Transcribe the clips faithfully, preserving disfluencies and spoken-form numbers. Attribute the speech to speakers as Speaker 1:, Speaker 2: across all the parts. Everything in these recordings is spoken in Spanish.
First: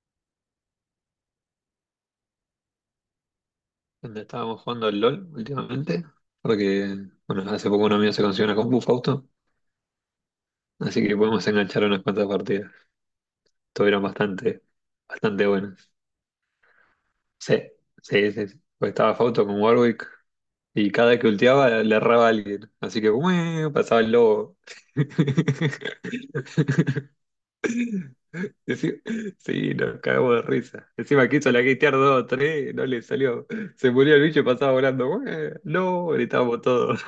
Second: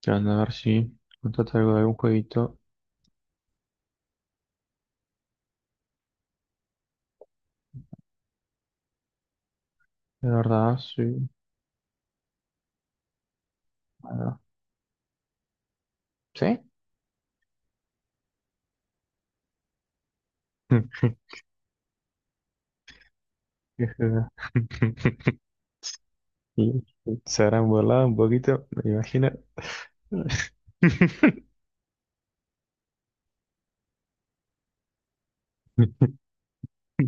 Speaker 1: ¿Qué onda? A ver si contrata algo de algún jueguito.
Speaker 2: Donde estábamos jugando al LOL últimamente, porque, bueno, hace poco un amigo se consiguió una compu Fausto,
Speaker 1: De verdad,
Speaker 2: así que
Speaker 1: sí.
Speaker 2: podemos enganchar unas cuantas partidas. Estuvieron
Speaker 1: Bueno,
Speaker 2: bastante, bastante buenas.
Speaker 1: ¿sí?
Speaker 2: Sí, sí, sí. sí. Pues estaba Fausto con Warwick y cada que ultiaba le erraba a alguien, así que ¡ué!
Speaker 1: Qué
Speaker 2: Pasaba el
Speaker 1: joda.
Speaker 2: lobo.
Speaker 1: Y, se habrán burlado un poquito, me
Speaker 2: Sí,
Speaker 1: imagino.
Speaker 2: sí, nos cagamos de risa. Encima quiso la gatear dos o tres, no le salió. Se murió el bicho y pasaba volando. ¡Ué! ¡No!
Speaker 1: Qué
Speaker 2: Gritábamos todos.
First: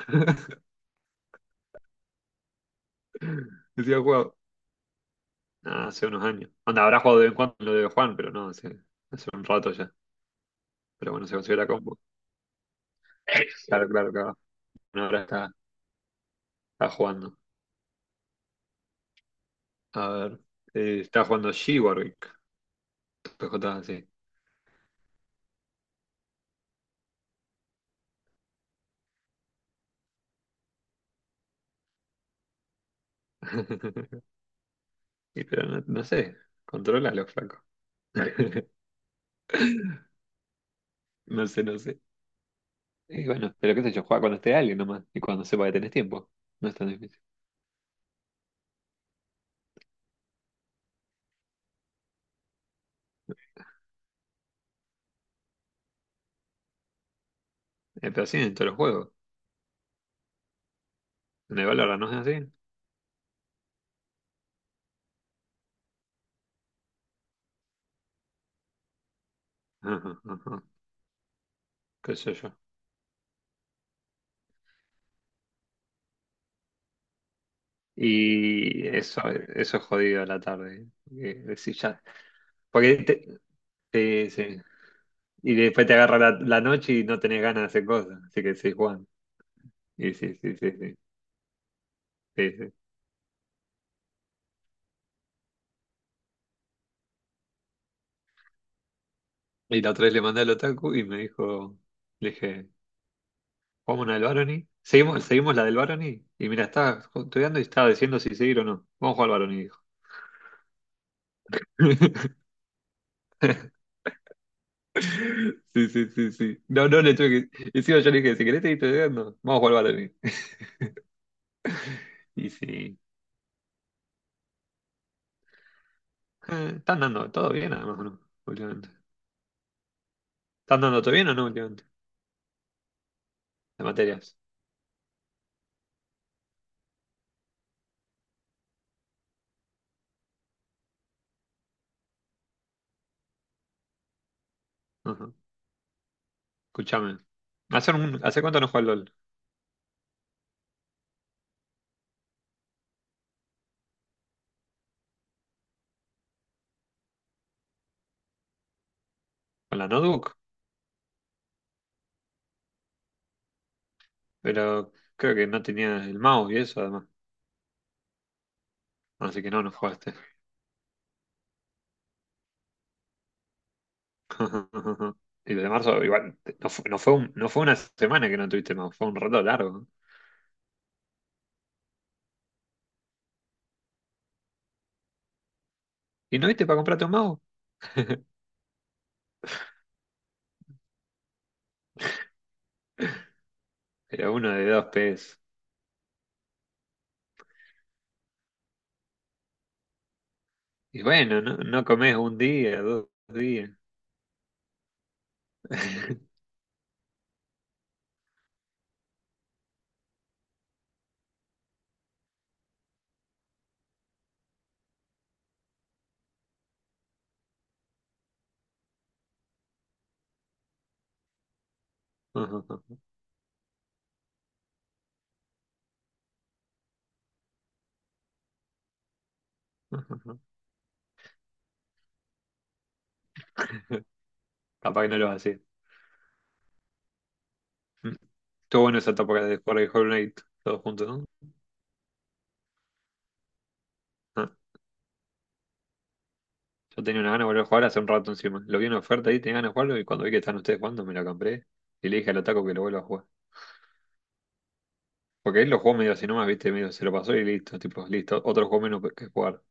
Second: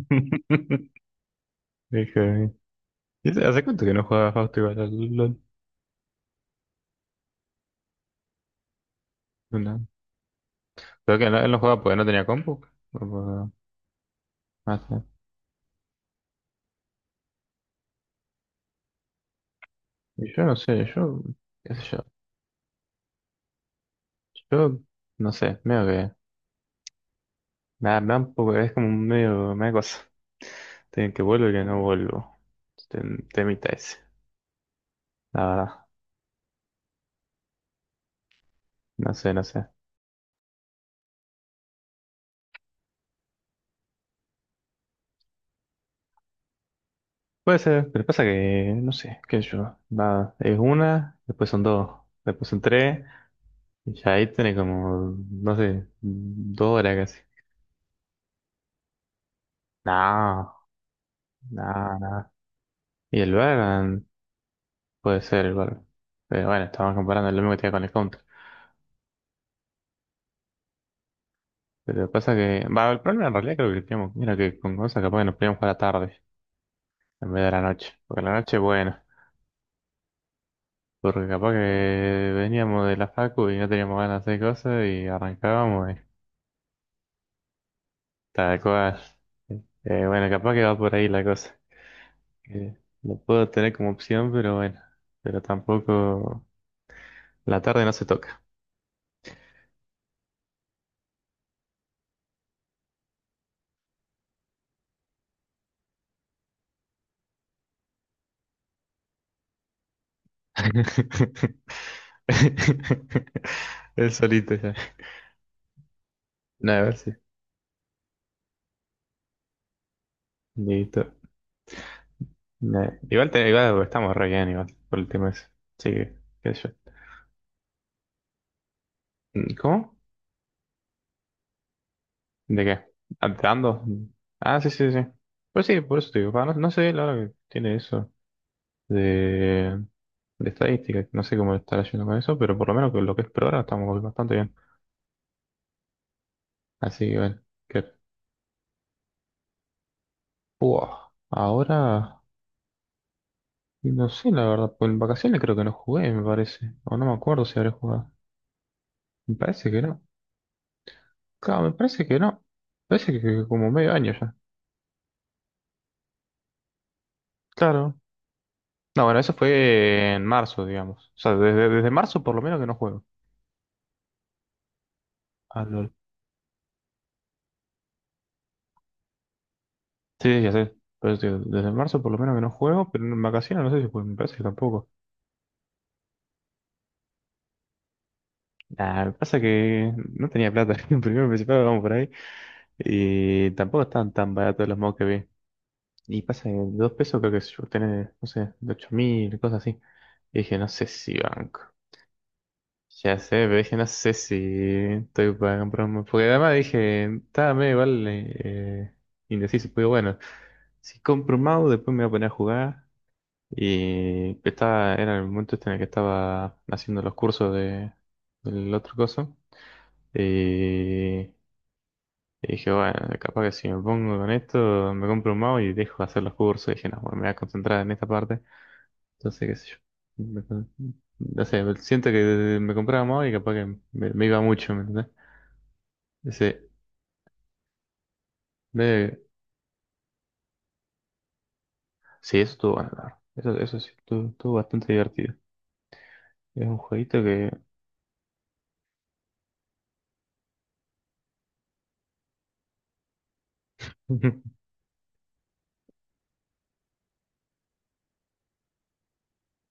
Speaker 1: joda. ¿Y ¿Hace hace cuánto que
Speaker 2: Decía,
Speaker 1: no jugaba Fausto igual al LOL?
Speaker 2: nada, hace unos años. Onda, habrá jugado de vez en cuando lo de Juan, pero no, hace, hace un rato
Speaker 1: No.
Speaker 2: ya. Pero
Speaker 1: Creo
Speaker 2: bueno,
Speaker 1: que
Speaker 2: se
Speaker 1: no- él
Speaker 2: consiguió
Speaker 1: no
Speaker 2: la
Speaker 1: jugaba porque
Speaker 2: combo.
Speaker 1: no tenía compu. O por-
Speaker 2: Claro, claro, claro.
Speaker 1: no
Speaker 2: Bueno,
Speaker 1: sé.
Speaker 2: ahora está, está jugando. A
Speaker 1: Y
Speaker 2: ver.
Speaker 1: yo no sé,
Speaker 2: Eh,
Speaker 1: yo,
Speaker 2: está jugando
Speaker 1: qué
Speaker 2: G
Speaker 1: sé yo,
Speaker 2: Warwick. P J, sí.
Speaker 1: yo no sé, medio que nada, tampoco, es como un medio, media cosa. Tienen que vuelvo y que no vuelvo. Tem- Temita ese.
Speaker 2: Y
Speaker 1: La
Speaker 2: pero no,
Speaker 1: verdad,
Speaker 2: no sé. Controla los flacos.
Speaker 1: no sé, no sé.
Speaker 2: No sé, no sé. Y bueno, pero qué sé yo, juega cuando esté alguien nomás, y cuando sepa que tenés tiempo. No es tan difícil.
Speaker 1: Puede ser, pero pasa que, no sé, qué sé yo. Va, es una, después son dos, después son tres, y ya ahí tenés como, no sé, dos horas casi.
Speaker 2: Eh, pero así en todos los juegos.
Speaker 1: No,
Speaker 2: En el
Speaker 1: no,
Speaker 2: Valorant no es
Speaker 1: no.
Speaker 2: así.
Speaker 1: Y el Valorant puede ser el Valorant. Pero bueno, estamos comparando lo mismo que tenía con el Counter.
Speaker 2: Ajá, ajá.
Speaker 1: Pero
Speaker 2: Qué sé
Speaker 1: pasa
Speaker 2: yo.
Speaker 1: que, va, el problema en realidad creo que teníamos, mira que con cosas capaz que nos podíamos jugar a la tarde. En vez de la noche. Porque la noche,
Speaker 2: Y
Speaker 1: bueno.
Speaker 2: eso, eso es jodido a la tarde.
Speaker 1: Porque
Speaker 2: Porque,
Speaker 1: capaz
Speaker 2: decís, ya,
Speaker 1: que veníamos
Speaker 2: porque
Speaker 1: de la
Speaker 2: te-
Speaker 1: facu y no teníamos ganas
Speaker 2: te-
Speaker 1: de hacer
Speaker 2: sí.
Speaker 1: cosas y
Speaker 2: Y después
Speaker 1: arrancábamos
Speaker 2: te
Speaker 1: y
Speaker 2: agarra la, la noche y no tenés ganas de hacer cosas. Así que
Speaker 1: tal
Speaker 2: decís,
Speaker 1: cual.
Speaker 2: Juan.
Speaker 1: Eh,
Speaker 2: Y
Speaker 1: bueno,
Speaker 2: sí,
Speaker 1: capaz
Speaker 2: sí,
Speaker 1: que
Speaker 2: sí,
Speaker 1: va por
Speaker 2: sí,
Speaker 1: ahí la cosa.
Speaker 2: sí, sí.
Speaker 1: Eh, lo puedo tener como opción, pero bueno. Pero tampoco. La tarde no se toca.
Speaker 2: Y la otra vez le mandé al otaku y me dijo, le dije, ¿vamos una del Barony? ¿Seguimos, seguimos la del Barony? Y mira, estaba estudiando y estaba diciendo si seguir o no. Vamos a jugar al Barony, dijo.
Speaker 1: Es solito ya.
Speaker 2: Sí, sí, sí, sí.
Speaker 1: Nada, a
Speaker 2: No,
Speaker 1: ver
Speaker 2: no
Speaker 1: si.
Speaker 2: le tuve que. Encima yo le dije, si querés seguir estudiando, vamos a jugar al Barony.
Speaker 1: Listo.
Speaker 2: Y
Speaker 1: Nah,
Speaker 2: sí.
Speaker 1: igual, te- igual estamos re bien, igual, por el tema ese. Sí, qué
Speaker 2: Eh,
Speaker 1: sé
Speaker 2: ¿están dando todo bien, además, o no? Últimamente.
Speaker 1: yo. Mm, ¿cómo?
Speaker 2: ¿Están dando todo bien o no últimamente?
Speaker 1: ¿De qué? ¿Ando?
Speaker 2: De materias.
Speaker 1: Ah, sí, sí, sí. Pues sí, por eso te digo, pa, no, no sé la hora que tiene eso de, de, estadística, no sé cómo estará yendo con eso, pero por lo menos con lo que es por ahora estamos bastante bien.
Speaker 2: Ajá.
Speaker 1: Así que
Speaker 2: Escúchame.
Speaker 1: bueno, que,
Speaker 2: ¿Hace, un- Hace cuánto no juego al LOL?
Speaker 1: buah, ahora no sé la verdad, pues en vacaciones creo que no jugué, me parece, o no me acuerdo si habré jugado. Me parece
Speaker 2: Con
Speaker 1: que
Speaker 2: la
Speaker 1: no.
Speaker 2: notebook,
Speaker 1: Claro, me parece que no. Me parece que, que como medio año ya.
Speaker 2: pero creo que no tenía el mouse y eso, además.
Speaker 1: Claro. No, bueno, eso
Speaker 2: Así que no, no jugaste.
Speaker 1: fue en marzo, digamos. O sea, desde, desde marzo por lo menos que no juego.
Speaker 2: Y
Speaker 1: Ah,
Speaker 2: desde
Speaker 1: lol.
Speaker 2: marzo, igual, no fue, no fue, un- no fue una semana que no tuviste mouse, fue un rato largo.
Speaker 1: Sí, ya sé. Pero te digo, desde marzo por lo menos que no juego, pero en vacaciones no sé si juego, me parece que tampoco.
Speaker 2: ¿Y no viste para comprarte un mouse?
Speaker 1: Nah, me pasa que no tenía plata. Primero y principal vamos por ahí. Y tampoco estaban
Speaker 2: Era
Speaker 1: tan
Speaker 2: uno de
Speaker 1: baratos los
Speaker 2: dos
Speaker 1: mods que vi.
Speaker 2: P S.
Speaker 1: Y pasa que dos pesos creo que yo tenía, no sé, de ocho mil, cosas así. Y dije, no sé
Speaker 2: Y
Speaker 1: si
Speaker 2: bueno, no,
Speaker 1: banco.
Speaker 2: no comes un día, dos
Speaker 1: Ya sé, pero
Speaker 2: días.
Speaker 1: dije, no sé si estoy para comprar un mod. Porque además dije, estaba medio igual eh, indeciso. Pero bueno, si compro un mouse, después me voy a poner a jugar. Y estaba, era el momento este en el que estaba haciendo los cursos de, del otro coso. Y, y dije,
Speaker 2: Capaz
Speaker 1: bueno, capaz que si me pongo con esto, me compro un mouse y dejo de hacer los cursos. Y dije, no, bueno, me voy a concentrar en esta parte. Entonces, qué sé yo. Me con- No sé, siento que me compraba un mouse y capaz que me, me iba mucho, ¿me entendés?
Speaker 2: que no lo hacía.
Speaker 1: Ese,
Speaker 2: Estuvo bueno
Speaker 1: me-
Speaker 2: esa etapa de jugar de Hollow Knight todos juntos, ¿no?
Speaker 1: sí, eso estuvo bueno, la verdad. Eso, eso sí, estuvo,
Speaker 2: Ah,
Speaker 1: estuvo bastante divertido. Es un
Speaker 2: yo tenía
Speaker 1: jueguito
Speaker 2: una gana de
Speaker 1: que...
Speaker 2: volver a jugar hace un rato encima. Lo vi en oferta ahí, tenía ganas de jugarlo y cuando vi que están ustedes jugando me lo compré y le dije al Otaku que lo vuelva a jugar. Porque él lo jugó medio así nomás, viste, medio se lo pasó y listo, tipo, listo, otro juego menos que jugar.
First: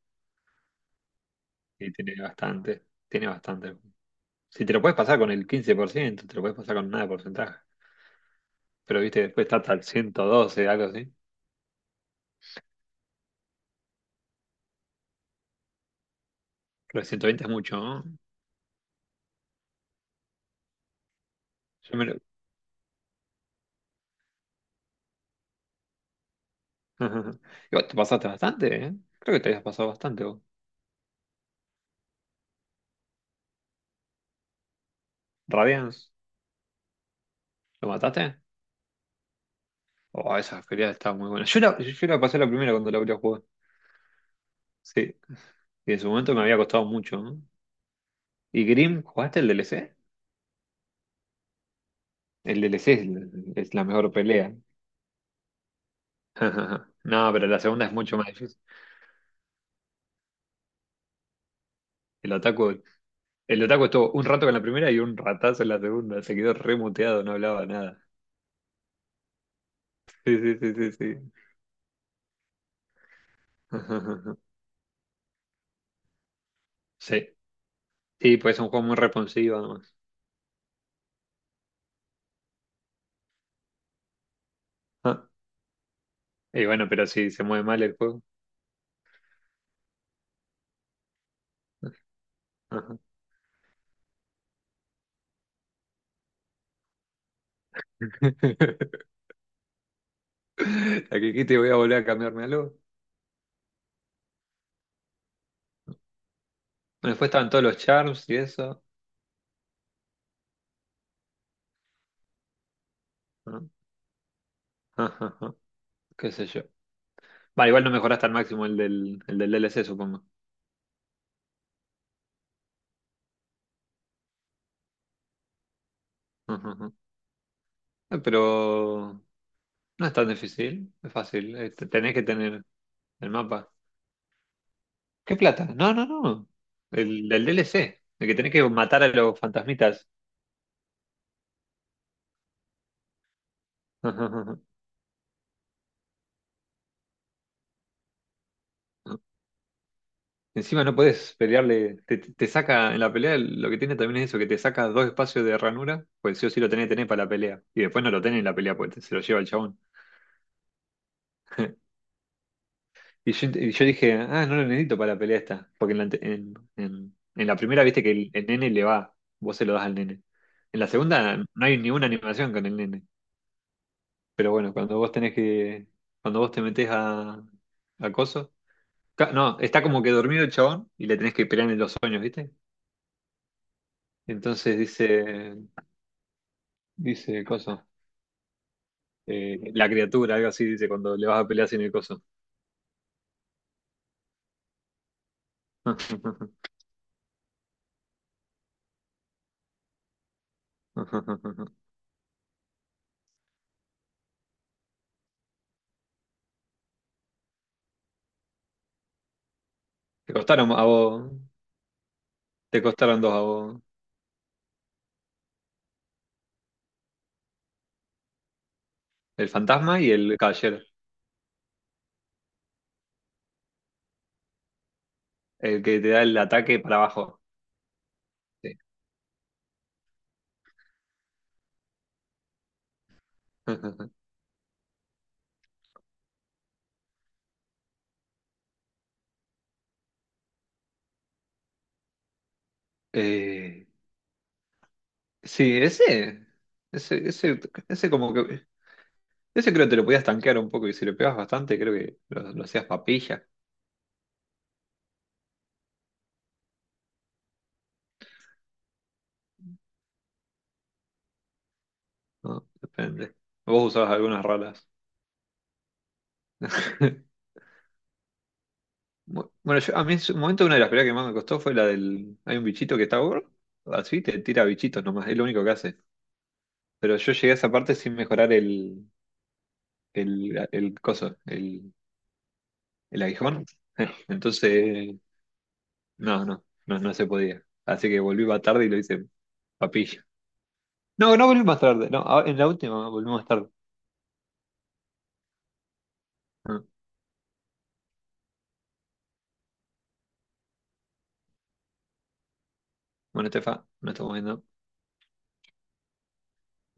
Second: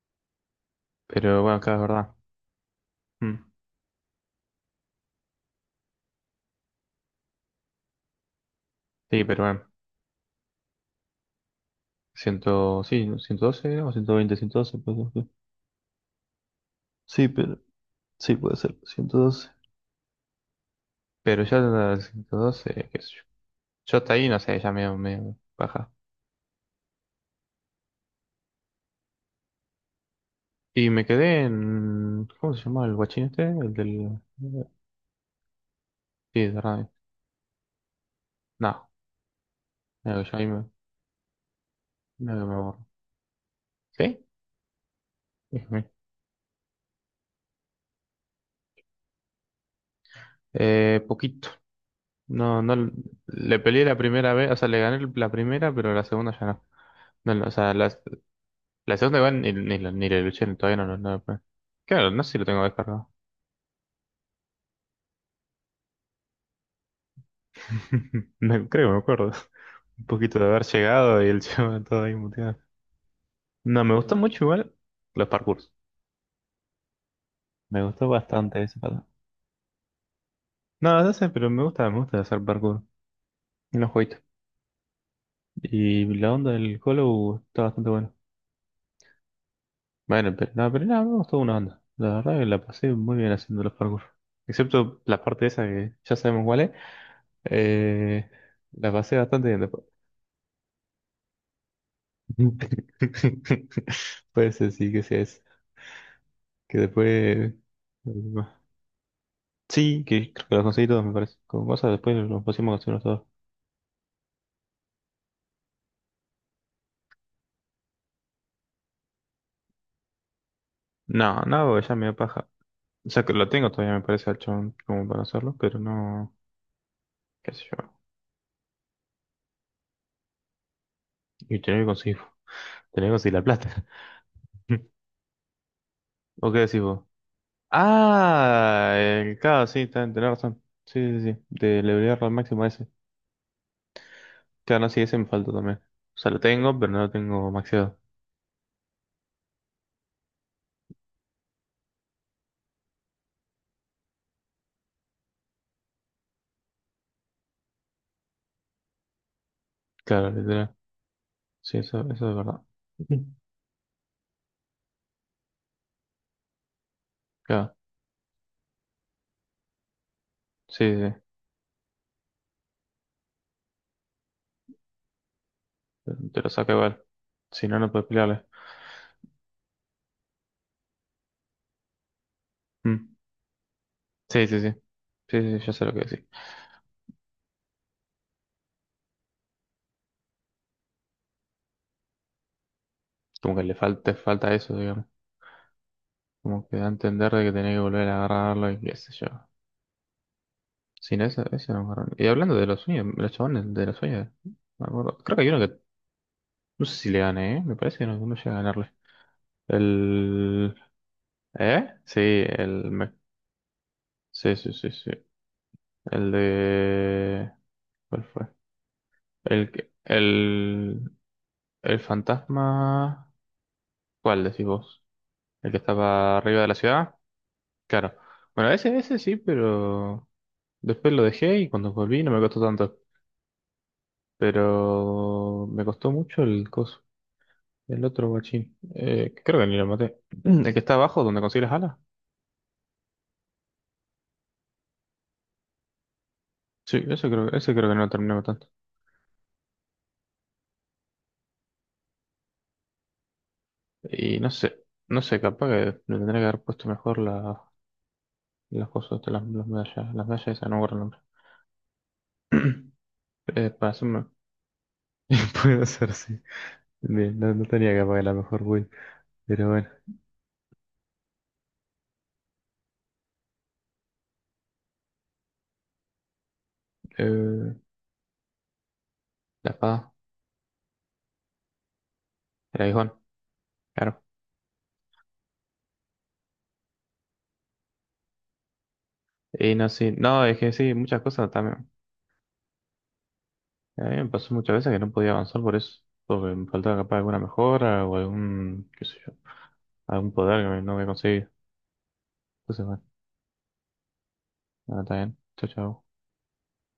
Speaker 1: Pero bueno, claro, es
Speaker 2: Y
Speaker 1: verdad.
Speaker 2: tiene bastante, tiene
Speaker 1: Mm.
Speaker 2: bastante. Si te lo puedes pasar con el quince por ciento te lo puedes pasar con nada de porcentaje. Pero viste,
Speaker 1: Sí, pero
Speaker 2: después está
Speaker 1: bueno.
Speaker 2: hasta el ciento doce algo así.
Speaker 1: Ciento, sí, ¿no? Ciento doce era, o ciento 112, pues, sí.
Speaker 2: Pero el
Speaker 1: Sí,
Speaker 2: ciento veinte es
Speaker 1: pero
Speaker 2: mucho, ¿no?
Speaker 1: sí puede ser, ciento doce. Pero ya
Speaker 2: Yo
Speaker 1: el
Speaker 2: me lo...
Speaker 1: ciento doce, qué sé yo. Yo hasta ahí, no sé, ya me, me baja.
Speaker 2: Y vos te pasaste bastante, ¿eh? Creo que te habías pasado bastante vos.
Speaker 1: Y me quedé en, ¿cómo se llama el guachín este? El del,
Speaker 2: Radiance,
Speaker 1: sí, de radio.
Speaker 2: ¿lo mataste?
Speaker 1: No, mira que
Speaker 2: Oh,
Speaker 1: yo ahí
Speaker 2: esa
Speaker 1: me,
Speaker 2: feria estaba muy buena. Yo la, yo la
Speaker 1: mira
Speaker 2: pasé
Speaker 1: que
Speaker 2: la
Speaker 1: me
Speaker 2: primera
Speaker 1: borro.
Speaker 2: cuando la abrí a jugar.
Speaker 1: ¿Sí?
Speaker 2: Sí.
Speaker 1: Ujú.
Speaker 2: Y en su momento me había costado mucho, ¿no? ¿Y Grimm, jugaste el D L C?
Speaker 1: Eh, poquito.
Speaker 2: El
Speaker 1: No, no,
Speaker 2: D L C es,
Speaker 1: le
Speaker 2: es la
Speaker 1: peleé la
Speaker 2: mejor
Speaker 1: primera vez,
Speaker 2: pelea.
Speaker 1: o sea, le gané la primera, pero la segunda ya no.
Speaker 2: No,
Speaker 1: No, no,
Speaker 2: pero
Speaker 1: o
Speaker 2: la
Speaker 1: sea,
Speaker 2: segunda es
Speaker 1: las
Speaker 2: mucho más difícil.
Speaker 1: La segunda igual ni, ni, la ni la luché, todavía no, no, no. Claro, no
Speaker 2: El
Speaker 1: sé si lo tengo
Speaker 2: Otaku,
Speaker 1: descargado.
Speaker 2: el Otaku estuvo un rato con la primera y un ratazo en la segunda. Se quedó remuteado, no hablaba nada.
Speaker 1: Me- creo que me acuerdo. Un
Speaker 2: Sí,
Speaker 1: poquito de
Speaker 2: sí,
Speaker 1: haber
Speaker 2: sí, sí, sí.
Speaker 1: llegado y el chaval todo ahí muteado. No, me gustó mucho igual los parkours.
Speaker 2: Sí,
Speaker 1: Me gustó
Speaker 2: sí, pues es
Speaker 1: bastante
Speaker 2: un
Speaker 1: ese
Speaker 2: juego muy
Speaker 1: pato.
Speaker 2: responsivo además.
Speaker 1: No, no sé, pero me gusta, me gusta hacer parkour en los jueguitos.
Speaker 2: Ah,
Speaker 1: Y la onda
Speaker 2: y
Speaker 1: del
Speaker 2: bueno, pero si
Speaker 1: Hollow
Speaker 2: se
Speaker 1: está
Speaker 2: mueve mal
Speaker 1: bastante
Speaker 2: el
Speaker 1: buena.
Speaker 2: juego.
Speaker 1: Bueno, pero no, pero nada, me gustó una onda. La verdad que la pasé
Speaker 2: Ajá.
Speaker 1: muy bien haciendo los parkour. Excepto la parte esa que ya sabemos cuál es. Eh, la pasé bastante bien después.
Speaker 2: La que dijiste voy a volver a cambiarme algo.
Speaker 1: Puede ser, sí, que sea eso. Que
Speaker 2: Bueno, después estaban
Speaker 1: después.
Speaker 2: todos los charms y eso.
Speaker 1: Sí, que creo que los conseguí todos, me parece. Como cosa, después los pusimos a conseguirlos todos.
Speaker 2: Ah, ajá, ajá, qué sé yo. Vale, igual no mejoraste al máximo el del, el del D L C, supongo.
Speaker 1: No, no, porque ya me da paja. O sea, que lo tengo todavía, me parece, al chabón, como para hacerlo, pero no.
Speaker 2: Ajá, ajá.
Speaker 1: ¿Qué sé yo?
Speaker 2: Eh, Pero no es tan difícil, es fácil.
Speaker 1: Y
Speaker 2: Eh,
Speaker 1: tener que
Speaker 2: te- Tenés
Speaker 1: conseguir,
Speaker 2: que tener
Speaker 1: tener que
Speaker 2: el
Speaker 1: conseguir la
Speaker 2: mapa.
Speaker 1: plata.
Speaker 2: ¿Qué plata? No, no, no.
Speaker 1: ¿O qué decís vos?
Speaker 2: El del D L C, el que tenés que
Speaker 1: Ah,
Speaker 2: matar a
Speaker 1: el
Speaker 2: los
Speaker 1: claro, sí,
Speaker 2: fantasmitas.
Speaker 1: ten- tenés razón. Sí, sí, sí. De elevarlo al máximo a ese.
Speaker 2: Ajá, ajá, ajá.
Speaker 1: Claro, no, sí, ese me falta también. O sea, lo tengo, pero no lo tengo maxeado.
Speaker 2: Encima no podés pelearle, te, te- te saca en la pelea, lo que tiene también es eso, que te saca dos espacios de ranura, pues sí o sí lo tenés que tener para la pelea. Y después no lo tenés en la pelea, pues te- se lo lleva el chabón.
Speaker 1: Claro, literal. Sí, eso, eso es verdad. Ujú.
Speaker 2: Y yo, y yo dije, ah, no lo necesito para la pelea esta. Porque en la, ante- en, en- en la
Speaker 1: Claro,
Speaker 2: primera viste que el, el nene le va, vos se lo das al nene. En
Speaker 1: sí,
Speaker 2: la
Speaker 1: sí, sí.
Speaker 2: segunda no hay ninguna animación con el nene. Pero bueno, cuando vos tenés que.
Speaker 1: Te
Speaker 2: Cuando
Speaker 1: te lo
Speaker 2: vos te
Speaker 1: saca
Speaker 2: metés
Speaker 1: igual.
Speaker 2: a.
Speaker 1: Si no, no puedes
Speaker 2: A
Speaker 1: pelearle.
Speaker 2: coso. ca- No, está como que dormido el chabón y le tenés que pelear en los sueños, ¿viste?
Speaker 1: Mm. Sí, sí, sí.
Speaker 2: Entonces
Speaker 1: Sí,
Speaker 2: dice.
Speaker 1: sí, sí, ya sé lo que decís.
Speaker 2: Dice coso. Eh, la criatura, algo así, dice cuando le vas a pelear sin el coso.
Speaker 1: Como que le falta, falta eso, digamos. Como que da a entender de que tenés que volver a agarrarlo y qué sé yo. Sin eso, eso no agarran. Y hablando de los sueños, los chabones de los sueños, me acuerdo. Creo que hay uno que, no sé si le gané, ¿eh? Me parece que no, no llega a ganarle.
Speaker 2: Te costaron
Speaker 1: El...
Speaker 2: a vos.
Speaker 1: ¿Eh? Sí,
Speaker 2: Te
Speaker 1: el... me-
Speaker 2: costaron dos a vos.
Speaker 1: Sí, sí, sí, sí. El de... ¿Cuál fue?
Speaker 2: El
Speaker 1: El, que-
Speaker 2: fantasma y el caballero,
Speaker 1: el, el fantasma, ¿cuál decís vos? ¿El que
Speaker 2: el que te da el
Speaker 1: estaba arriba de la
Speaker 2: ataque para
Speaker 1: ciudad?
Speaker 2: abajo.
Speaker 1: Claro. Bueno,
Speaker 2: Sí,
Speaker 1: ese, ese sí, pero después lo dejé y cuando volví no me costó tanto. Pero me costó mucho el coso, el otro guachín. Eh, creo que ni lo maté. Mm, El que está abajo, donde consigue las alas.
Speaker 2: eh, sí, ese,
Speaker 1: Sí, ese
Speaker 2: ese,
Speaker 1: creo,
Speaker 2: ese,
Speaker 1: ese creo que no lo
Speaker 2: ese como
Speaker 1: terminé
Speaker 2: que,
Speaker 1: matando.
Speaker 2: ese creo que te lo podías tanquear un poco y si lo pegabas bastante creo que lo, lo hacías papilla,
Speaker 1: Y no sé, no sé, capaz que le tendría que haber puesto mejor la, las cosas, estas, las, las medallas, las medallas, esas, no me acuerdo el nombre.
Speaker 2: ¿no? Depende.
Speaker 1: Eh,
Speaker 2: Vos
Speaker 1: para
Speaker 2: usabas
Speaker 1: hacerme-
Speaker 2: algunas raras.
Speaker 1: Puede ser, sí. Bien, no, no tenía que pagar la mejor build.
Speaker 2: Bu-
Speaker 1: Pero
Speaker 2: Bueno,
Speaker 1: bueno.
Speaker 2: yo- a mí en su momento una de las peleas que más me costó fue la del... Hay un bichito que está gordo, así te tira bichitos nomás, es lo único que hace. Pero yo llegué a esa
Speaker 1: Eh,
Speaker 2: parte sin mejorar el,
Speaker 1: la espada.
Speaker 2: el, el coso, el
Speaker 1: El aguijón.
Speaker 2: el aguijón.
Speaker 1: Claro.
Speaker 2: Entonces, no, no, no, no se podía. Así que volví más tarde y lo hice
Speaker 1: Y no, sí.
Speaker 2: papilla.
Speaker 1: No, es que sí, muchas
Speaker 2: No, no
Speaker 1: cosas
Speaker 2: volví más
Speaker 1: también.
Speaker 2: tarde, no, ahora- en la última volví más tarde.
Speaker 1: A mí me pasó muchas veces que no podía avanzar por eso. Porque me
Speaker 2: Ah,
Speaker 1: faltaba capaz alguna mejora o algún, qué sé yo, algún poder que no había conseguido. Entonces, bueno,
Speaker 2: bueno, Estefa, nos estamos viendo.
Speaker 1: nada, está bien. Chao, chao.